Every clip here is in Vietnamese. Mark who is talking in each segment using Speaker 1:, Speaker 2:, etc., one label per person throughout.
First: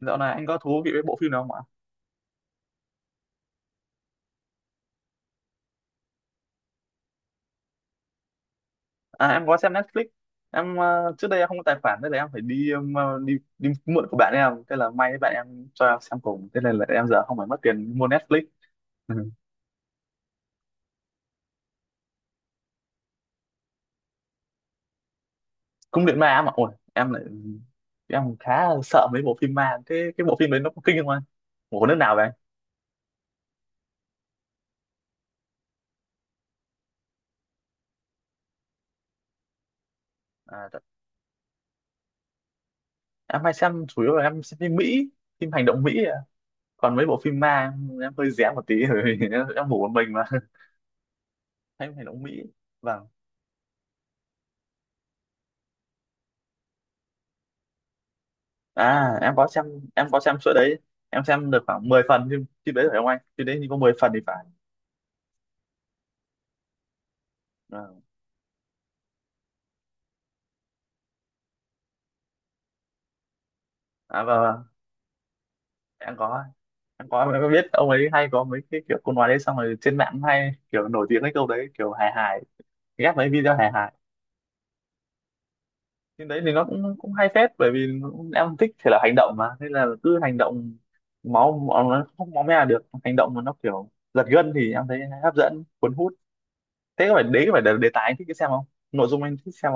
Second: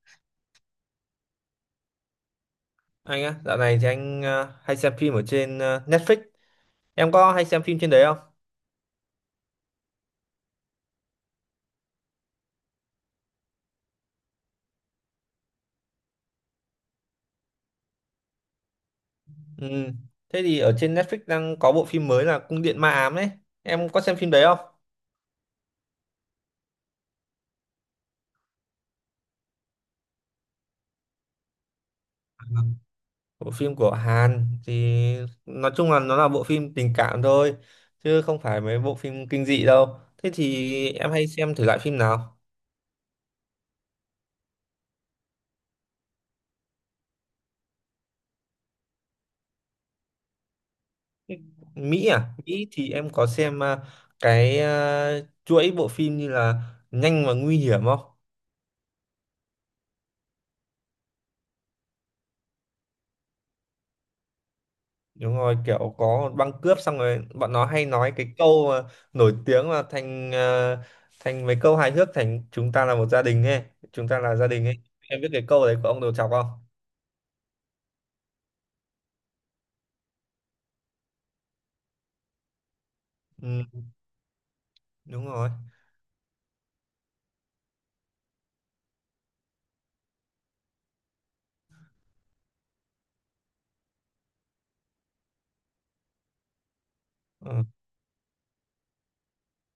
Speaker 1: Dạo này anh có thú vị với bộ phim nào không ạ?
Speaker 2: Anh á, dạo này thì anh hay xem phim ở trên Netflix. Em có hay xem phim trên đấy không?
Speaker 1: À em có xem Netflix. Em trước đây em không có tài khoản nên là em phải đi mượn của bạn em, thế là may bạn em cho em xem cùng, thế nên là em giờ không phải mất tiền mua Netflix. Ừ.
Speaker 2: Ừ. Thế thì ở trên Netflix đang có bộ phim mới là Cung điện ma ám đấy. Em có xem phim đấy không?
Speaker 1: Cung điện ma mà ôi, em lại em khá sợ mấy bộ phim ma. Thế cái bộ phim đấy nó có kinh không anh? Bộ nước nào vậy anh?
Speaker 2: Bộ phim của Hàn thì nói chung là nó là bộ phim tình cảm thôi, chứ không phải mấy bộ phim kinh dị đâu. Thế
Speaker 1: À, t-
Speaker 2: thì em hay xem thử lại phim nào?
Speaker 1: em hay xem chủ yếu là em xem phim Mỹ, phim hành động Mỹ ạ. Còn mấy bộ phim ma em hơi rén một tí rồi em ngủ một mình mà. Hay hành
Speaker 2: Mỹ
Speaker 1: động
Speaker 2: à?
Speaker 1: Mỹ.
Speaker 2: Mỹ thì
Speaker 1: Vâng.
Speaker 2: em có xem cái chuỗi bộ phim như là Nhanh và Nguy hiểm không?
Speaker 1: À em có xem, em có xem suốt đấy, em xem được khoảng 10 phần. Phim phim đấy phải không anh? Phim đấy thì có 10 phần thì phải.
Speaker 2: Đúng rồi, kiểu có băng cướp xong rồi bọn nó hay
Speaker 1: À,
Speaker 2: nói cái câu mà nổi tiếng là thành mấy câu hài hước, thành chúng ta là một gia đình ấy, chúng ta
Speaker 1: à
Speaker 2: là
Speaker 1: và
Speaker 2: gia
Speaker 1: và
Speaker 2: đình ấy. Em biết cái câu đấy của ông Đầu
Speaker 1: em
Speaker 2: Chọc
Speaker 1: có
Speaker 2: không?
Speaker 1: em có biết ông ấy hay có mấy cái kiểu câu nói đấy, xong rồi trên mạng hay kiểu nổi tiếng cái câu đấy kiểu hài hài, ghép mấy video
Speaker 2: Ừ,
Speaker 1: hài hài.
Speaker 2: đúng rồi.
Speaker 1: Phim đấy thì nó cũng cũng hay phết, bởi vì em thích thể là hành động mà, nên là cứ hành động, máu máu- nó không máu me là được, hành động mà nó kiểu giật gân thì em thấy hấp dẫn, cuốn hút. Thế có phải đấy có phải
Speaker 2: Ừ.
Speaker 1: là đề tài anh thích cái xem không, nội dung anh thích xem?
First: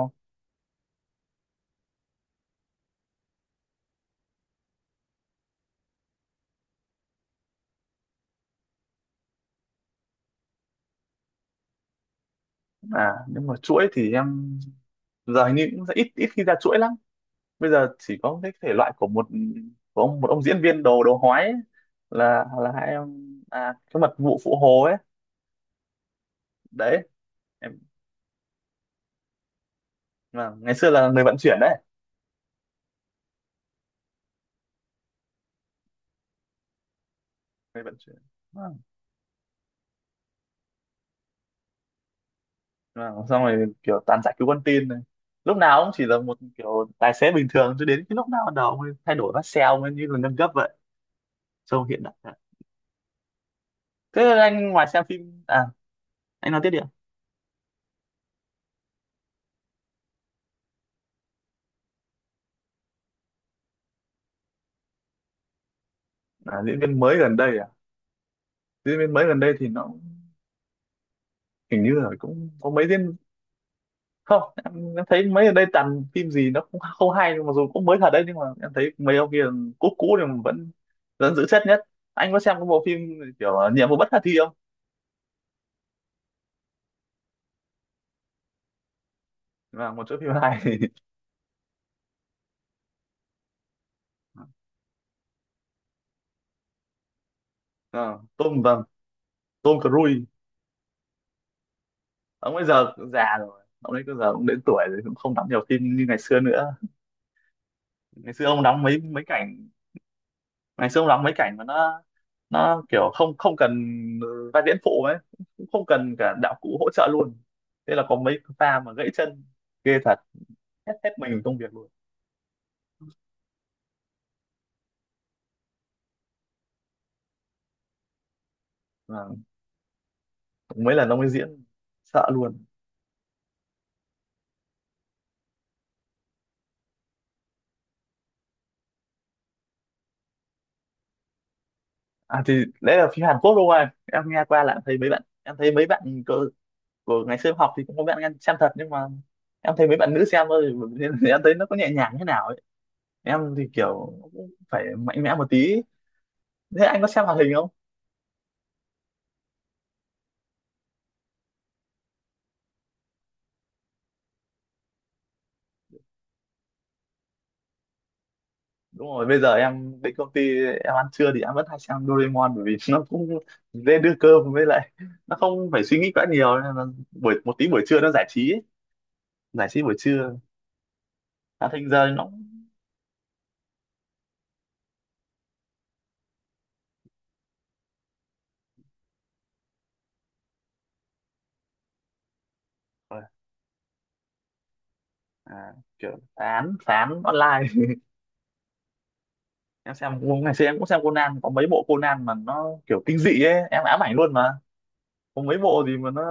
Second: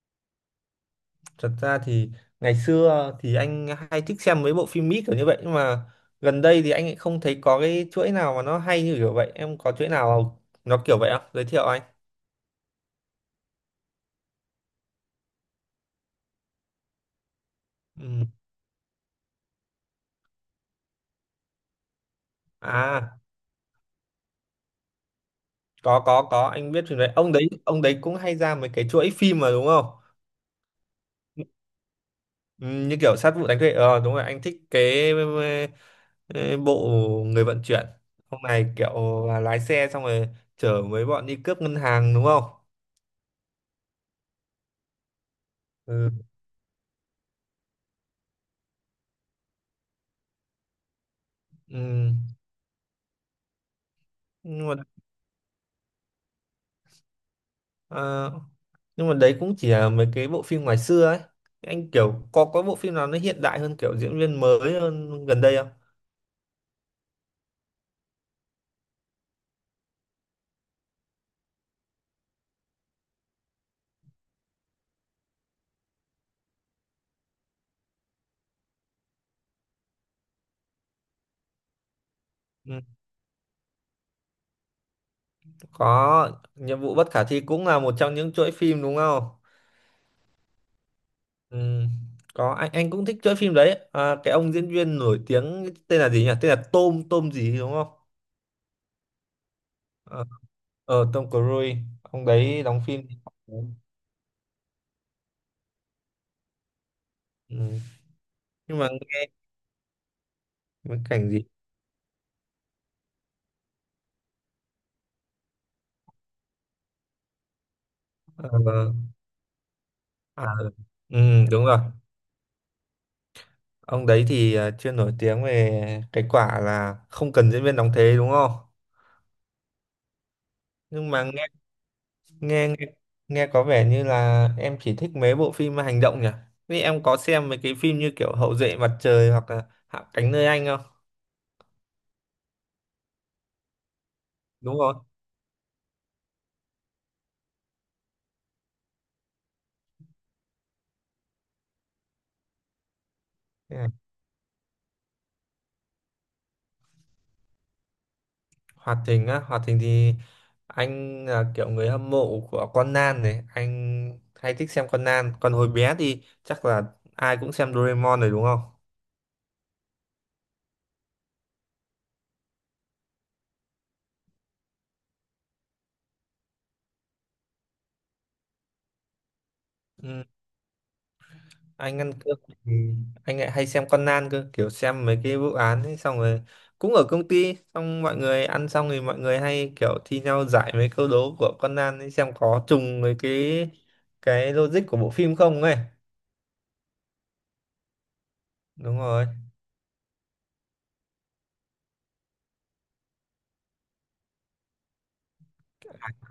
Speaker 2: Thật ra thì ngày xưa thì anh hay thích xem mấy bộ phim Mỹ kiểu như vậy, nhưng mà gần đây thì anh lại không thấy có cái chuỗi nào mà nó hay như kiểu vậy. Em có chuỗi nào nó kiểu vậy không? Giới thiệu anh.
Speaker 1: À nhưng mà chuỗi thì em giờ hình như cũng ít ít khi ra chuỗi lắm. Bây giờ chỉ
Speaker 2: Ừ.
Speaker 1: có cái thể loại của một ông diễn viên đồ đồ hói ấy, là hai em,
Speaker 2: À,
Speaker 1: à cái mật vụ phụ hồ ấy
Speaker 2: có, anh biết phim
Speaker 1: đấy
Speaker 2: đấy. Ông đấy
Speaker 1: em,
Speaker 2: ông đấy cũng hay ra mấy cái chuỗi phim mà đúng không?
Speaker 1: mà ngày xưa là người vận chuyển đấy,
Speaker 2: Ừ, như kiểu sát vụ đánh thuê đúng rồi, anh thích cái ờ, bộ người vận
Speaker 1: người
Speaker 2: chuyển
Speaker 1: vận chuyển.
Speaker 2: hôm nay
Speaker 1: Vâng.
Speaker 2: kiểu là lái xe xong rồi chở mấy bọn đi cướp ngân hàng đúng không?
Speaker 1: Vâng, xong rồi kiểu toàn giải cứu con tin này, lúc nào cũng chỉ là
Speaker 2: Ừ,
Speaker 1: một kiểu tài xế bình thường cho đến cái lúc nào bắt đầu ông thay đổi vắt xeo mới, như là nâng cấp vậy, trông hiện
Speaker 2: ừ.
Speaker 1: đại thật. Thế là
Speaker 2: nhưng
Speaker 1: anh
Speaker 2: mà
Speaker 1: ngoài xem phim à, anh nói tiếp đi ạ.
Speaker 2: ờ, nhưng mà đấy cũng chỉ là mấy cái bộ phim ngoài xưa ấy, anh kiểu có bộ phim nào nó hiện đại hơn, kiểu diễn viên mới hơn gần đây không?
Speaker 1: À, diễn viên mới gần đây, diễn viên mới gần đây thì nó hình như là cũng có mấy diễn, không em, em thấy mấy gần đây toàn phim gì nó cũng không hay, mặc dù cũng mới thật đấy nhưng mà em thấy mấy ông kia cũ cũ thì vẫn vẫn giữ chất nhất. Anh có xem cái
Speaker 2: Ừ.
Speaker 1: bộ phim kiểu là nhiệm vụ bất khả thi không?
Speaker 2: Có, nhiệm vụ bất khả thi cũng là một trong những chuỗi phim đúng không?
Speaker 1: Là một chỗ phim hay.
Speaker 2: Ừ, có, anh cũng thích chơi phim đấy à, cái ông diễn viên nổi tiếng tên là gì nhỉ, tên là Tom Tom gì đúng không?
Speaker 1: Ờ, Tom, vâng, Tom
Speaker 2: ờ
Speaker 1: Cruise.
Speaker 2: Tom Cruise, ông
Speaker 1: Ông
Speaker 2: đấy
Speaker 1: bây
Speaker 2: đóng
Speaker 1: giờ
Speaker 2: phim.
Speaker 1: cũng già rồi, ông ấy bây giờ cũng đến tuổi rồi, cũng không đóng nhiều phim như ngày xưa nữa.
Speaker 2: Ừ.
Speaker 1: Ngày xưa ông
Speaker 2: Nhưng
Speaker 1: đóng
Speaker 2: mà
Speaker 1: mấy mấy
Speaker 2: nghe
Speaker 1: cảnh, ngày
Speaker 2: cái
Speaker 1: xưa ông đóng
Speaker 2: cảnh
Speaker 1: mấy
Speaker 2: gì
Speaker 1: cảnh mà nó kiểu không không cần vai diễn phụ ấy, cũng không cần cả đạo cụ hỗ trợ luôn, thế là có mấy pha mà
Speaker 2: ờ,
Speaker 1: gãy chân, ghê thật,
Speaker 2: à,
Speaker 1: hết hết
Speaker 2: ừ,
Speaker 1: mình công
Speaker 2: đúng
Speaker 1: việc
Speaker 2: rồi,
Speaker 1: luôn.
Speaker 2: ông đấy thì chuyên nổi tiếng về cái quả là không cần diễn viên đóng thế đúng không?
Speaker 1: À, mấy lần
Speaker 2: Nhưng
Speaker 1: ông
Speaker 2: mà
Speaker 1: ấy diễn sợ luôn.
Speaker 2: nghe nghe, nghe có vẻ như là em chỉ thích mấy bộ phim hành động nhỉ, vì em có xem mấy cái phim như kiểu Hậu duệ mặt trời hoặc là Hạ cánh nơi anh không?
Speaker 1: À thì đấy là phim Hàn Quốc đúng không em? Em nghe qua là
Speaker 2: Đúng
Speaker 1: em
Speaker 2: rồi.
Speaker 1: thấy mấy bạn, em thấy mấy bạn của, của ngày xưa em học thì cũng có bạn em xem thật, nhưng mà em thấy mấy bạn nữ xem thôi nên em thấy nó có nhẹ nhàng thế nào ấy. Em thì
Speaker 2: Thế à?
Speaker 1: kiểu cũng phải mạnh mẽ một tí. Thế anh có xem hoạt hình không?
Speaker 2: Hoạt Thình á, Hoạt Thình thì anh là kiểu người hâm mộ của Conan này, anh hay thích xem Conan. Còn hồi bé thì chắc là ai cũng xem Doraemon rồi đúng không?
Speaker 1: Đúng rồi, bây giờ em đến công ty em ăn trưa thì em vẫn hay xem Doraemon, bởi vì nó cũng dễ đưa cơm, với lại nó không phải suy nghĩ quá nhiều, nên là buổi một tí buổi trưa nó giải trí ấy, giải trí buổi
Speaker 2: Ừ,
Speaker 1: trưa, đã thành
Speaker 2: anh
Speaker 1: giờ
Speaker 2: ăn
Speaker 1: nó
Speaker 2: cơm
Speaker 1: cũng-
Speaker 2: thì anh lại hay xem Conan cơ, kiểu xem mấy cái vụ án ấy, xong rồi cũng ở công ty, xong mọi người ăn xong thì mọi người hay kiểu thi nhau giải mấy câu đố của Conan ấy, xem có trùng với cái logic của bộ phim không
Speaker 1: à,
Speaker 2: ấy.
Speaker 1: kiểu phán phán online.
Speaker 2: Đúng rồi.
Speaker 1: Em xem ngày xưa em cũng xem Conan, có mấy bộ Conan mà nó kiểu kinh dị ấy, em ám ảnh luôn mà, có mấy bộ gì mà nó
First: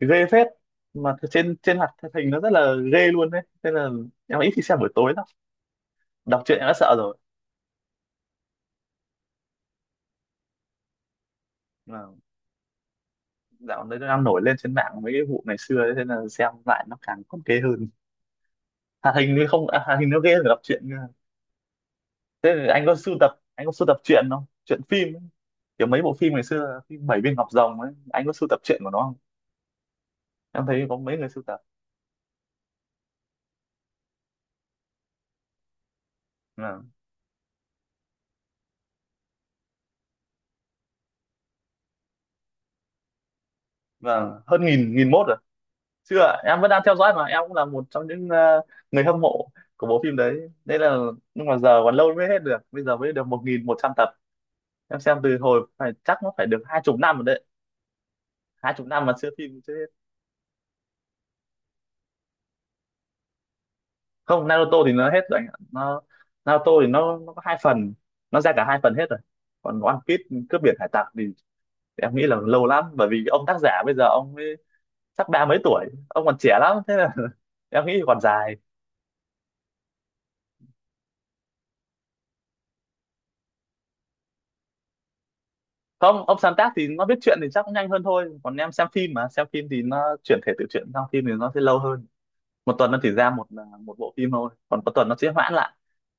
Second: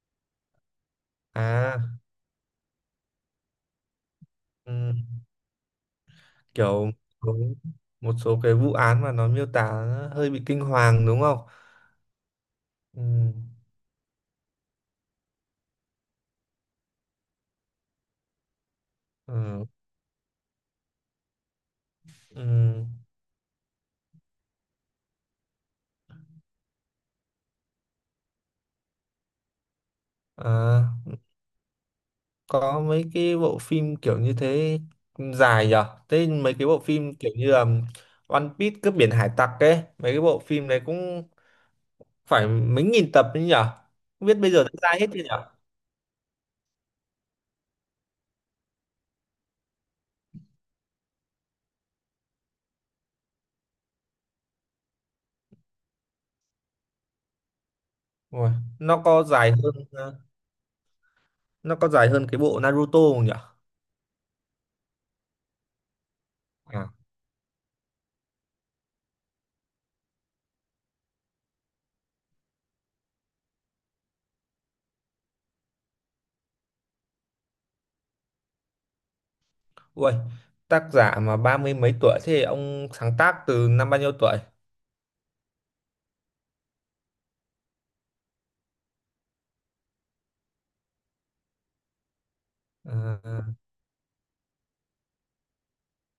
Speaker 1: ghê phết, mà trên trên
Speaker 2: À.
Speaker 1: hoạt hình nó rất là ghê luôn đấy, nên là em ít khi xem buổi
Speaker 2: Ừ.
Speaker 1: tối lắm, đọc truyện em đã sợ
Speaker 2: Kiểu có một số cái vụ án mà nó miêu tả nó hơi bị kinh hoàng đúng không?
Speaker 1: rồi.
Speaker 2: Ừ,
Speaker 1: Dạo đấy nó đang nổi lên trên mạng mấy cái vụ ngày xưa ấy, thế là xem lại nó càng còn ghê hơn. Hoạt hình thì
Speaker 2: ừ,
Speaker 1: không à, hoạt hình nó ghê hơn cả đọc truyện cơ.
Speaker 2: ừ.
Speaker 1: Thế thì anh có sưu tập, anh có sưu tập truyện không, truyện phim ấy, kiểu mấy bộ phim ngày xưa phim Bảy Viên Ngọc Rồng ấy, anh có sưu tập truyện của nó không? Em thấy
Speaker 2: À,
Speaker 1: có mấy người sưu tập.
Speaker 2: có mấy cái bộ phim kiểu như thế dài nhở? Thế mấy cái bộ
Speaker 1: À,
Speaker 2: phim kiểu như là One Piece cướp biển hải tặc ấy, mấy cái bộ phim đấy cũng phải mấy nghìn tập đấy nhở? Không biết
Speaker 1: vâng,
Speaker 2: bây
Speaker 1: hơn
Speaker 2: giờ đã
Speaker 1: nghìn,
Speaker 2: ra hết
Speaker 1: nghìn
Speaker 2: chưa
Speaker 1: mốt rồi.
Speaker 2: nhở?
Speaker 1: Chưa, em vẫn đang theo dõi, mà em cũng là một trong những người hâm mộ của bộ phim đấy, nên là, nhưng mà giờ còn lâu mới hết được, bây giờ mới được một nghìn một trăm tập. Em xem từ hồi phải chắc nó phải được hai chục năm rồi đấy,
Speaker 2: Ui,
Speaker 1: hai chục
Speaker 2: nó
Speaker 1: năm mà
Speaker 2: có
Speaker 1: chưa
Speaker 2: dài
Speaker 1: phim chứ.
Speaker 2: hơn ờ, nó có dài hơn cái bộ Naruto không nhở?
Speaker 1: Không, Naruto thì nó hết rồi anh ạ, nó, Naruto thì
Speaker 2: À,
Speaker 1: nó có hai phần, nó ra cả hai phần hết rồi. Còn One Piece, cướp biển hải tặc thì em nghĩ là lâu lắm, bởi vì ông tác giả bây giờ ông ấy sắp ba mấy tuổi, ông còn trẻ lắm, thế là em nghĩ còn dài.
Speaker 2: ui, tác giả mà ba mươi mấy tuổi, thế ông sáng tác từ năm bao nhiêu tuổi?
Speaker 1: Không, ông sáng tác thì nó viết truyện thì chắc cũng nhanh hơn thôi, còn em xem phim, mà xem phim thì nó chuyển thể từ truyện sang phim thì nó sẽ lâu hơn. Một tuần nó chỉ ra
Speaker 2: À,
Speaker 1: một à, một bộ phim thôi, còn có tuần nó sẽ hoãn lại,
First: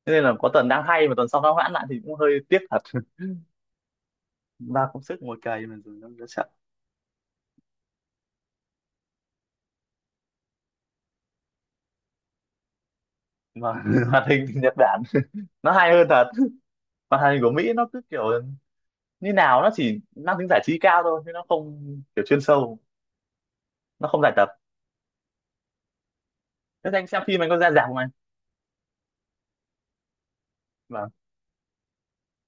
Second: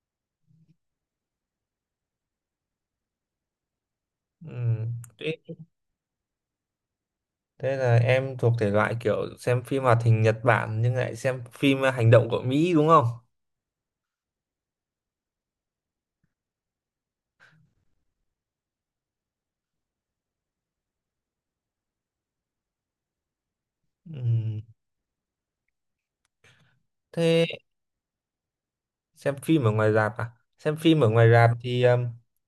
Speaker 1: thế nên là có tuần đang hay mà tuần sau nó hoãn lại thì cũng hơi tiếc thật. Ba
Speaker 2: ừm.
Speaker 1: công sức
Speaker 2: Thế
Speaker 1: ngồi cày mà rồi nó sẽ,
Speaker 2: thế là em thuộc thể loại kiểu xem phim hoạt hình Nhật Bản nhưng lại xem phim hành động của Mỹ đúng không?
Speaker 1: mà hoạt hình Nhật Bản nó hay hơn thật. Hoạt hình của Mỹ nó cứ kiểu như nào nó chỉ mang tính giải trí cao thôi, chứ nó không kiểu chuyên sâu, nó không giải tập.
Speaker 2: Ừm.
Speaker 1: Thế anh xem phim
Speaker 2: Thế
Speaker 1: anh có ra rạp không anh?
Speaker 2: xem phim ở ngoài rạp à? Xem phim
Speaker 1: Vâng.
Speaker 2: ở ngoài rạp thì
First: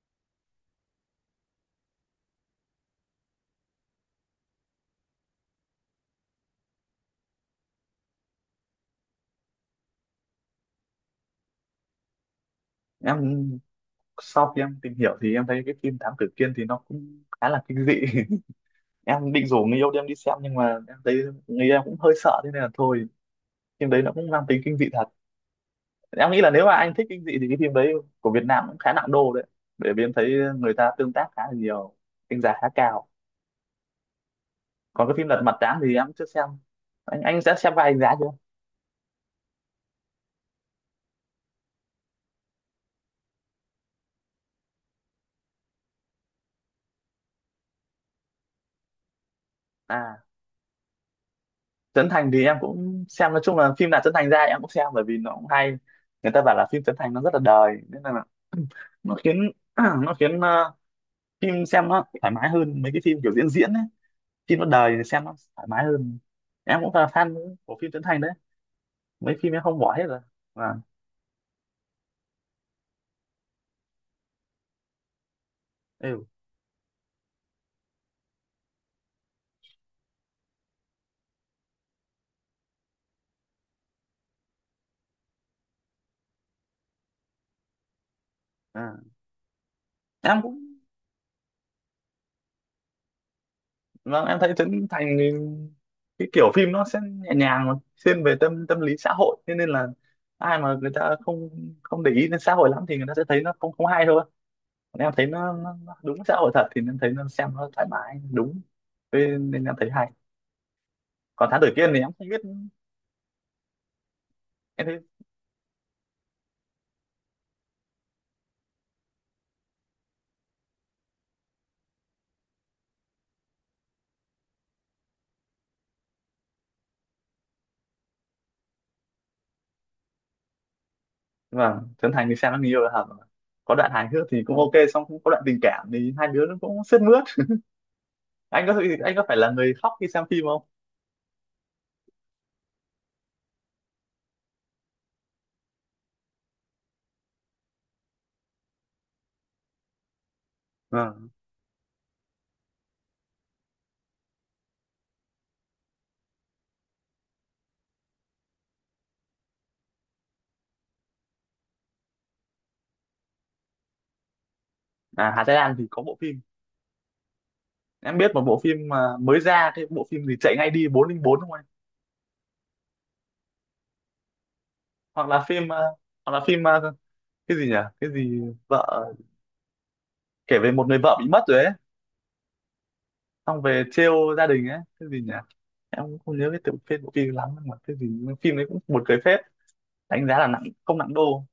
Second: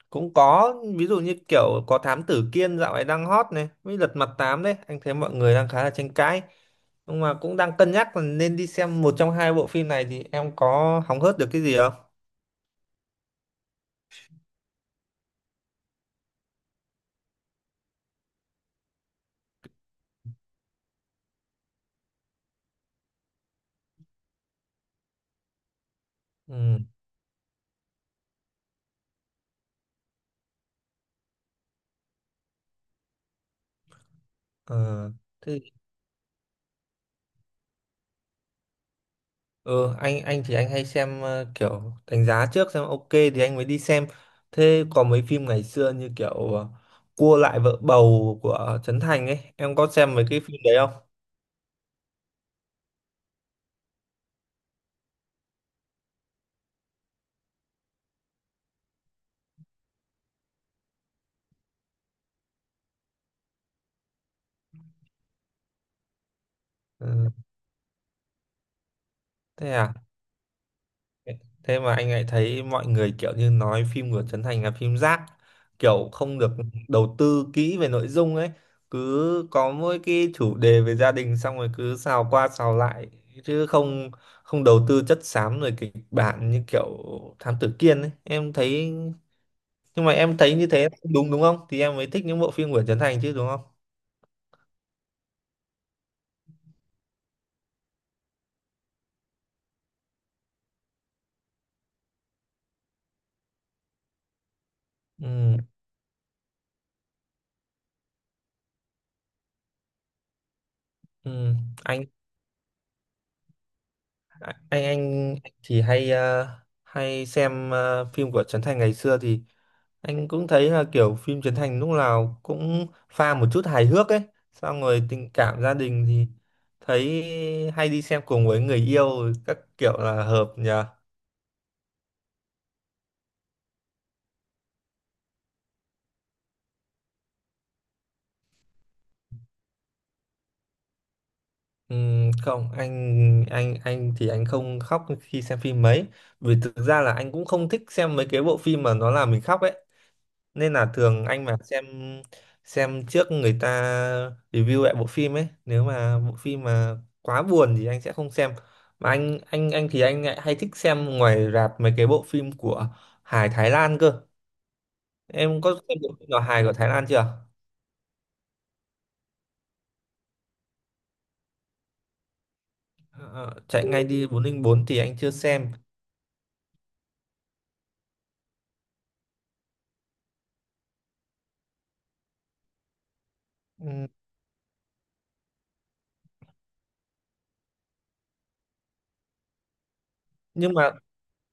Speaker 2: cũng có, ví dụ như kiểu có Thám Tử Kiên dạo này đang hot này, với Lật Mặt Tám đấy, anh thấy mọi người đang khá là tranh cãi. Nhưng mà cũng đang cân nhắc là nên đi xem một trong hai bộ phim này, thì em có hóng hớt được cái gì không?
Speaker 1: Em sau khi em tìm hiểu thì em thấy cái phim Thám Tử Kiên thì nó cũng khá là kinh dị, em định rủ người yêu đi, em đi xem nhưng mà em thấy người yêu em cũng hơi sợ, thế nên là thôi. Phim đấy nó cũng mang tính kinh dị thật, em nghĩ là nếu mà
Speaker 2: Ừ.
Speaker 1: anh thích kinh dị thì cái phim đấy của Việt Nam cũng khá nặng đô đấy, bởi vì em thấy người ta tương tác khá là nhiều, đánh giá khá cao. Còn cái phim Lật
Speaker 2: Ờ.
Speaker 1: Mặt Tám thì em chưa xem. Anh đã xem vai anh giá chưa?
Speaker 2: ờ anh thì anh hay xem kiểu đánh giá trước, xem ok thì anh mới đi xem. Thế có mấy phim ngày xưa như kiểu ờ, Cua lại vợ bầu của Trấn Thành ấy, em có xem
Speaker 1: À,
Speaker 2: mấy cái phim đấy không?
Speaker 1: Trấn Thành thì em cũng xem, nói chung là phim nào Trấn Thành ra em cũng xem, bởi vì nó cũng hay, người ta bảo là phim Trấn Thành nó rất là đời, nên là nó khiến nó khiến phim xem nó thoải mái hơn mấy cái phim kiểu diễn diễn ấy. Phim nó đời thì xem nó thoải mái hơn. Em cũng là
Speaker 2: Ừ,
Speaker 1: fan của phim Trấn Thành đấy, mấy phim em
Speaker 2: thế
Speaker 1: không bỏ
Speaker 2: à?
Speaker 1: hết rồi. À,
Speaker 2: Thế mà anh lại thấy mọi người kiểu như nói phim của Trấn Thành là phim rác, kiểu
Speaker 1: ừ.
Speaker 2: không được đầu tư kỹ về nội dung ấy, cứ có mỗi cái chủ đề về gia đình xong rồi cứ xào qua xào lại, chứ không không đầu tư chất xám rồi kịch bản như kiểu Thám Tử Kiên ấy, em thấy
Speaker 1: À.
Speaker 2: nhưng mà em
Speaker 1: Em
Speaker 2: thấy như
Speaker 1: cũng,
Speaker 2: thế đúng đúng không thì em mới thích những bộ phim của Trấn Thành chứ đúng không?
Speaker 1: vâng em thấy Trấn Thành thì cái kiểu phim nó sẽ nhẹ nhàng mà, thiên về tâm tâm lý xã hội, thế nên là ai mà người ta không không để ý đến xã hội lắm thì người ta sẽ thấy nó không không hay thôi. Còn em thấy
Speaker 2: Ừ,
Speaker 1: nó đúng xã hội thật thì em thấy nó xem nó thoải mái đúng. Thế nên em thấy hay. Còn
Speaker 2: ừ.
Speaker 1: Thám Tử Kiên thì
Speaker 2: anh
Speaker 1: em không biết.
Speaker 2: anh
Speaker 1: Em thấy
Speaker 2: anh thì hay xem phim của Trấn Thành ngày xưa thì anh cũng thấy là kiểu phim Trấn Thành lúc nào cũng pha một chút hài hước ấy, xong rồi tình cảm gia đình thì thấy hay đi xem cùng với người yêu, các kiểu là hợp nhờ.
Speaker 1: vâng, Trấn Thành thì xem nó nhiều là hợp, có đoạn hài hước thì cũng ok, xong cũng có đoạn tình cảm thì hai đứa nó cũng sướt mướt. Anh có, phải là người khóc khi xem phim không?
Speaker 2: Không, anh thì anh không khóc khi xem phim mấy, vì thực ra là anh cũng không thích xem mấy cái bộ phim mà nó làm mình khóc ấy. Nên là thường
Speaker 1: Vâng.
Speaker 2: anh mà xem trước người ta review lại bộ phim ấy, nếu mà bộ phim mà quá buồn thì anh sẽ không xem. Mà anh thì anh lại hay thích xem ngoài rạp mấy cái bộ phim của hài Thái Lan cơ.
Speaker 1: À Hà Thái
Speaker 2: Em
Speaker 1: Lan
Speaker 2: có
Speaker 1: thì
Speaker 2: xem
Speaker 1: có
Speaker 2: bộ
Speaker 1: bộ
Speaker 2: phim nào
Speaker 1: phim,
Speaker 2: hài của Thái Lan chưa?
Speaker 1: em biết một bộ phim mà mới ra, cái bộ phim gì chạy ngay đi 404 không anh?
Speaker 2: Ờ, Chạy ngay đi 404 thì anh
Speaker 1: Hoặc
Speaker 2: chưa
Speaker 1: là phim
Speaker 2: xem.
Speaker 1: hoặc là phim cái gì nhỉ, cái gì, vợ, kể về một người vợ bị mất rồi ấy, xong về
Speaker 2: Ừ,
Speaker 1: trêu gia đình ấy, cái gì nhỉ. Em cũng không nhớ cái tựa phim bộ phim lắm, nhưng mà cái gì phim đấy cũng buồn cười phết, đánh giá là nặng
Speaker 2: nhưng mà
Speaker 1: không nặng đô.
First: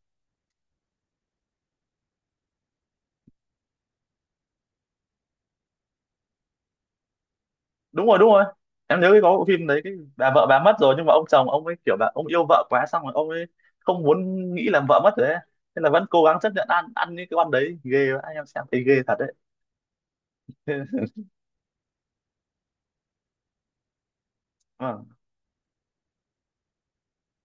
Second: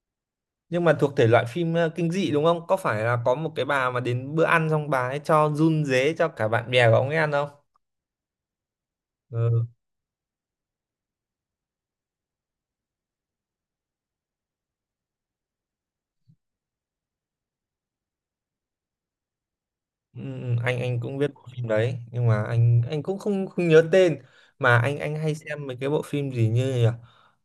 Speaker 2: nhưng mà thuộc thể loại phim kinh dị đúng không, có phải là có một cái bà mà đến bữa ăn xong bà ấy cho run rế cho cả bạn bè của ông ấy ăn không?
Speaker 1: Đúng rồi, em nhớ cái có bộ phim
Speaker 2: Ừ.
Speaker 1: đấy, cái bà vợ bà mất rồi, nhưng mà ông chồng ông ấy kiểu là ông yêu vợ quá, xong rồi ông ấy không muốn nghĩ là vợ mất rồi ấy, nên là vẫn cố gắng chấp nhận ăn, những cái con đấy ghê vậy. Em xem thấy ghê thật
Speaker 2: Ừ, ừ, anh
Speaker 1: đấy.
Speaker 2: anh cũng biết bộ phim đấy nhưng mà anh cũng không không nhớ tên, mà anh anh hay xem mấy cái bộ phim gì như nhỉ?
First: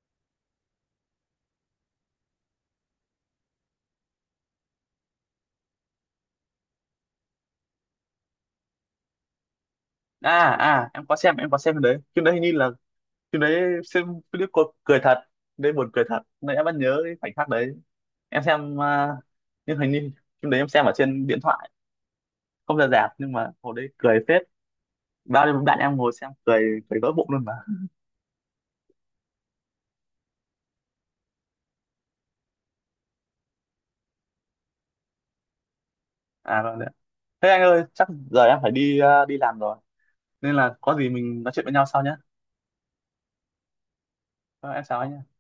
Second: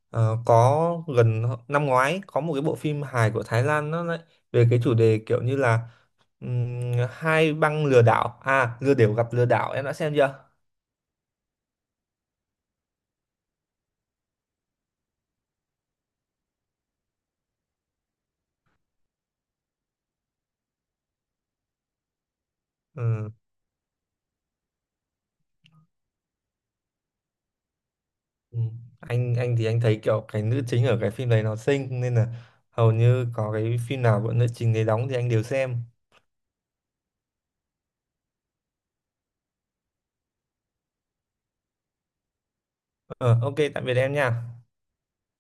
Speaker 2: Ờ, có gần năm ngoái có một cái bộ phim hài của Thái Lan, nó lại về cái chủ đề kiểu như là ừm, hai băng lừa đảo, à, lừa đảo gặp lừa đảo, em đã xem
Speaker 1: À,
Speaker 2: chưa?
Speaker 1: à em có xem, em có xem cái đấy, phim đấy hình như là, phim đấy xem clip cô cười thật đấy, buồn cười thật nên em vẫn nhớ cái khoảnh khắc đấy. Em xem nhưng hình như phim đấy em xem ở trên điện thoại, không ra rạp, nhưng
Speaker 2: Ừ,
Speaker 1: mà hồi đấy cười phết, bao nhiêu bạn em ngồi xem cười cười vỡ bụng luôn mà.
Speaker 2: ừ. Anh thì anh thấy kiểu cái nữ chính ở cái phim đấy nó xinh, nên là hầu như có cái phim nào của nữ chính đấy đóng thì anh đều xem.
Speaker 1: À rồi đấy, thế anh ơi chắc giờ em phải đi đi làm rồi, nên là có gì mình nói chuyện với nhau sau nhé.
Speaker 2: Ờ, OK, tạm biệt em nha.
Speaker 1: Ờ, em chào anh nhé.